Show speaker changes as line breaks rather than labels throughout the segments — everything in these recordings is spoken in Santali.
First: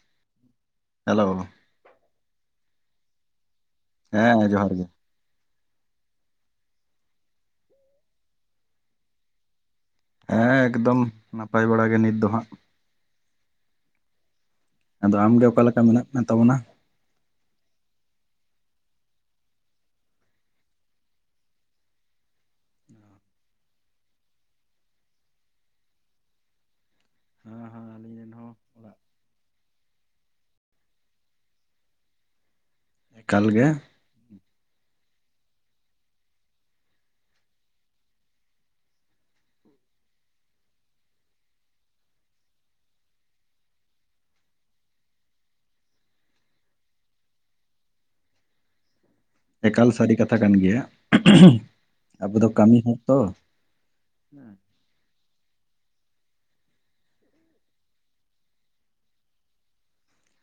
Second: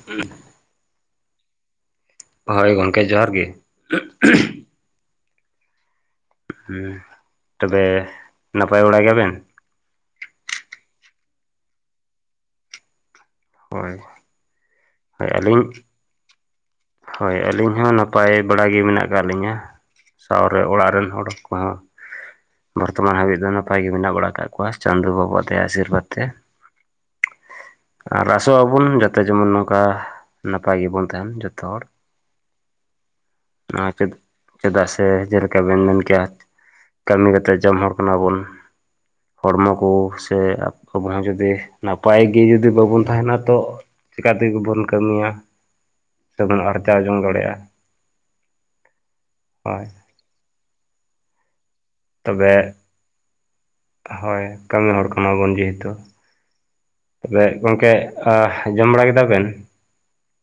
[unintelligible]
ᱦᱮᱞᱳ,
ᱦᱳᱭ ᱜᱚᱢᱠᱮ ᱡᱚᱦᱟᱨ ᱜᱮ᱾
ᱦᱮᱸ ᱢᱟ ᱡᱚᱦᱟᱨ ᱜᱮ᱾
ᱦᱮᱸ᱾ ᱛᱚᱵᱮ ᱱᱟᱯᱟᱭ ᱵᱟᱲᱟ ᱜᱮᱭᱟᱵᱮᱱ᱾
ᱦᱮᱸ ᱮᱠᱫᱚᱢ ᱱᱟᱯᱟᱭ ᱵᱟᱲᱟ ᱜᱮ ᱱᱤᱛ ᱫᱚ ᱦᱟᱸᱜ᱾
ᱦᱳᱭ᱾
ᱟᱫᱚ
ᱦᱳᱭ
ᱟᱢ ᱜᱮ
ᱟᱹᱞᱤᱧ
ᱚᱠᱟ ᱞᱮᱠᱟ ᱢᱮᱱᱟᱜ ᱢᱮ ᱛᱟᱵᱚᱱᱟ?
ᱦᱳᱭ ᱟᱹᱞᱤᱧ ᱦᱚᱸ ᱱᱟᱯᱟᱭ ᱵᱟᱲᱟᱜ ᱜᱮ ᱢᱮᱱᱟᱜ ᱟᱠᱟᱫ ᱞᱤᱧᱟ᱾ ᱥᱟᱶᱨᱮ ᱛᱮ ᱚᱲᱟᱜ ᱨᱮᱱ ᱦᱚᱲ ᱠᱚᱦᱚᱸ᱾ ᱵᱚᱨᱛᱚᱢᱟᱱ ᱦᱟᱹᱵᱤᱡ ᱫᱚ ᱱᱟᱯᱟᱭ ᱜᱮ ᱢᱮᱱᱟᱜ ᱵᱟᱲᱟ ᱟᱠᱟᱜ ᱠᱚᱣᱟ ᱪᱟᱸᱫᱚᱳ ᱵᱟᱵᱟ ᱛᱮᱭᱟᱜ ᱟᱥᱤᱨᱵᱟᱫᱽ ᱛᱮ᱾
ᱦᱩᱸ᱾
ᱟᱨ ᱟᱥᱚᱜ ᱟᱵᱚᱱ ᱡᱟᱛᱮ ᱡᱮᱢᱚᱱ ᱱᱚᱝᱠᱟ ᱱᱟᱯᱟᱭ ᱜᱮᱵᱚᱱ ᱛᱟᱦᱮᱱ ᱡᱚᱛᱚ ᱦᱚᱲ᱾
ᱮᱠᱟᱞ ᱜᱮ᱾
ᱱᱚᱣᱟ ᱪᱮᱫ ᱪᱮᱫᱟᱜ ᱥᱮ ᱡᱮᱞᱠᱟ ᱵᱮᱱ ᱧᱮᱞ ᱠᱮ-ᱟ᱾ ᱠᱟᱹᱢᱤ ᱠᱟᱛᱮᱫ ᱡᱚᱢ ᱦᱚᱲ ᱠᱟᱱᱟ ᱵᱚᱱ᱾ ᱦᱚᱲᱢᱚ ᱠᱚ ᱥᱮ [inaudible] ᱡᱩᱫᱤ ᱱᱟᱯᱟᱭ ᱜᱮ ᱡᱩᱫᱤ ᱵᱟᱵᱚᱱ ᱛᱟᱦᱮᱱᱟ ᱛᱚ ᱪᱤᱠᱟ ᱛᱮᱜᱮᱵᱚᱱ ᱠᱟᱹᱢᱤᱭᱟ᱾ ᱥᱮᱵᱟᱝ ᱟᱨᱡᱟᱣ ᱡᱚᱝ ᱫᱟᱲᱮᱭᱟᱜᱼᱟ᱾ ᱦᱳᱭ
ᱮᱠᱟᱞ ᱥᱟᱹᱨᱤ ᱠᱟᱛᱷᱟ ᱠᱟᱱ ᱜᱮᱭᱟ᱾ ᱟᱵᱚ ᱫᱚ
ᱛᱚᱵᱮ
ᱠᱟᱹᱢᱤ ᱦᱚᱲ ᱛᱚ᱾
ᱦᱳᱭ ᱠᱟᱹᱢᱤ ᱦᱚᱲ ᱠᱟᱱᱟᱵᱚᱱ ᱡᱮᱦᱮᱛᱩ᱾ ᱛᱚᱵᱮ ᱜᱚᱢᱠᱮ ᱟᱦ ᱡᱚᱢ ᱵᱟᱲᱟ ᱠᱮᱫᱟ ᱵᱮᱱ?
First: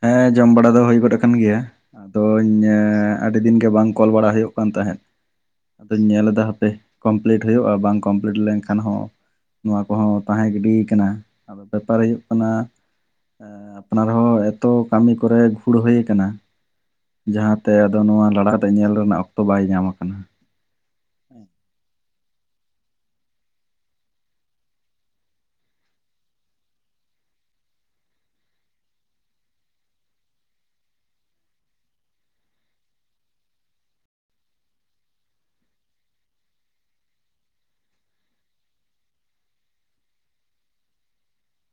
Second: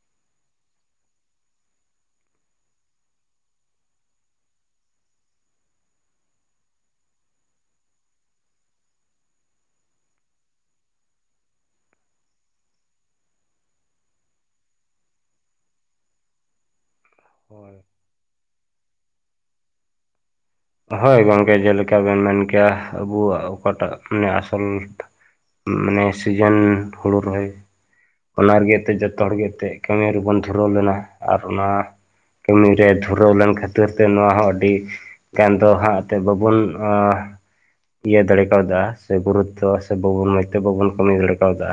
ᱦᱮᱸ ᱡᱚᱢ ᱵᱟᱲᱟ ᱫᱚ ᱦᱩᱭ ᱜᱚᱫ ᱟᱠᱟᱱ ᱜᱮᱭᱟ᱾ ᱟᱫᱚᱧ ᱧᱮ ᱟᱹᱰᱤ ᱫᱤᱱ ᱜᱮ ᱵᱟᱝ ᱠᱚᱞ ᱵᱟᱲᱟ ᱦᱩᱭᱩᱜ ᱠᱟᱱ ᱛᱟᱦᱮᱸᱫ᱾ ᱟᱫᱚᱧ ᱧᱮᱞ ᱮᱫᱟ ᱦᱟᱯᱮ ᱠᱚᱢᱯᱞᱤᱴ ᱦᱩᱭᱩᱜᱼᱟ, ᱵᱟᱝ ᱠᱚᱢᱯᱞᱤᱴ ᱞᱮᱱᱠᱷᱟᱱ ᱦᱚᱸ ᱱᱚᱣᱟ ᱠᱚᱦᱚᱸ ᱛᱟᱦᱮᱸ ᱜᱤᱰᱤᱭ ᱠᱟᱱᱟ᱾ ᱟᱫᱚ ᱵᱮᱯᱟᱨ ᱦᱩᱭᱩᱜ ᱠᱟᱱᱟ ᱚᱸ᱾ ᱟᱯᱱᱟᱨ ᱦᱚᱸ ᱮᱛᱚ ᱠᱟᱹᱢᱤ ᱠᱚᱨᱮᱫ ᱜᱷᱩᱲ ᱦᱩᱭ ᱠᱟᱱᱟ ᱡᱟᱦᱟᱸ ᱛᱮ ᱟᱫᱚ ᱱᱚᱣᱟ ᱞᱟᱲᱟ ᱛᱮ ᱧᱮᱞ ᱨᱮᱱᱟᱜ ᱚᱠᱛᱚ ᱵᱟᱭ ᱧᱟᱢ ᱠᱟᱱᱟ᱾
ᱦᱳᱭ ᱜᱚᱝᱠᱮ ᱡᱮ ᱞᱮᱠᱟ ᱵᱤᱱ ᱢᱮᱱ ᱠᱮᱭᱟ ᱟᱵᱚᱣᱟᱜ ᱚᱠᱟᱴᱟᱜ ᱢᱟᱱᱮ ᱟᱥᱚᱞ ᱢᱟᱱᱮ ᱥᱤᱡᱮᱱ ᱦᱩᱲᱩ ᱨᱚᱦᱚᱭ ᱚᱱᱟ ᱨᱮᱜᱮ ᱮᱛᱮ ᱡᱚᱛᱚ ᱦᱚᱲᱜᱮ ᱮᱱᱛᱜ ᱠᱟᱹᱢᱤ ᱨᱮᱵᱚᱱ ᱫᱷᱩᱨᱟᱹᱣ ᱞᱮᱱᱟ ᱟᱨ ᱚᱱᱟ ᱠᱟᱹᱢᱤ ᱨᱮ ᱫᱷᱩᱨᱟᱹᱣ ᱞᱮᱱ ᱠᱷᱟᱹᱛᱤᱨ ᱛᱮ ᱱᱚᱣᱟ ᱦᱚᱸ ᱟᱹᱰᱤ ᱠᱮᱱ ᱫᱚ ᱦᱟᱸᱜ ᱛᱮ ᱵᱟᱵᱚᱱ ᱟᱸ ᱤᱭᱟᱹ ᱫᱟᱲᱮ ᱠᱟᱣᱫᱟ ᱥᱮ ᱜᱩᱨᱩᱛᱛᱚ ᱥᱮ ᱵᱟᱵᱚᱱ ᱢᱚᱡᱽᱛᱮ ᱵᱟᱵᱚᱱ ᱠᱟᱹᱢᱤ ᱫᱟᱲᱮ ᱠᱟᱣᱫᱟ᱾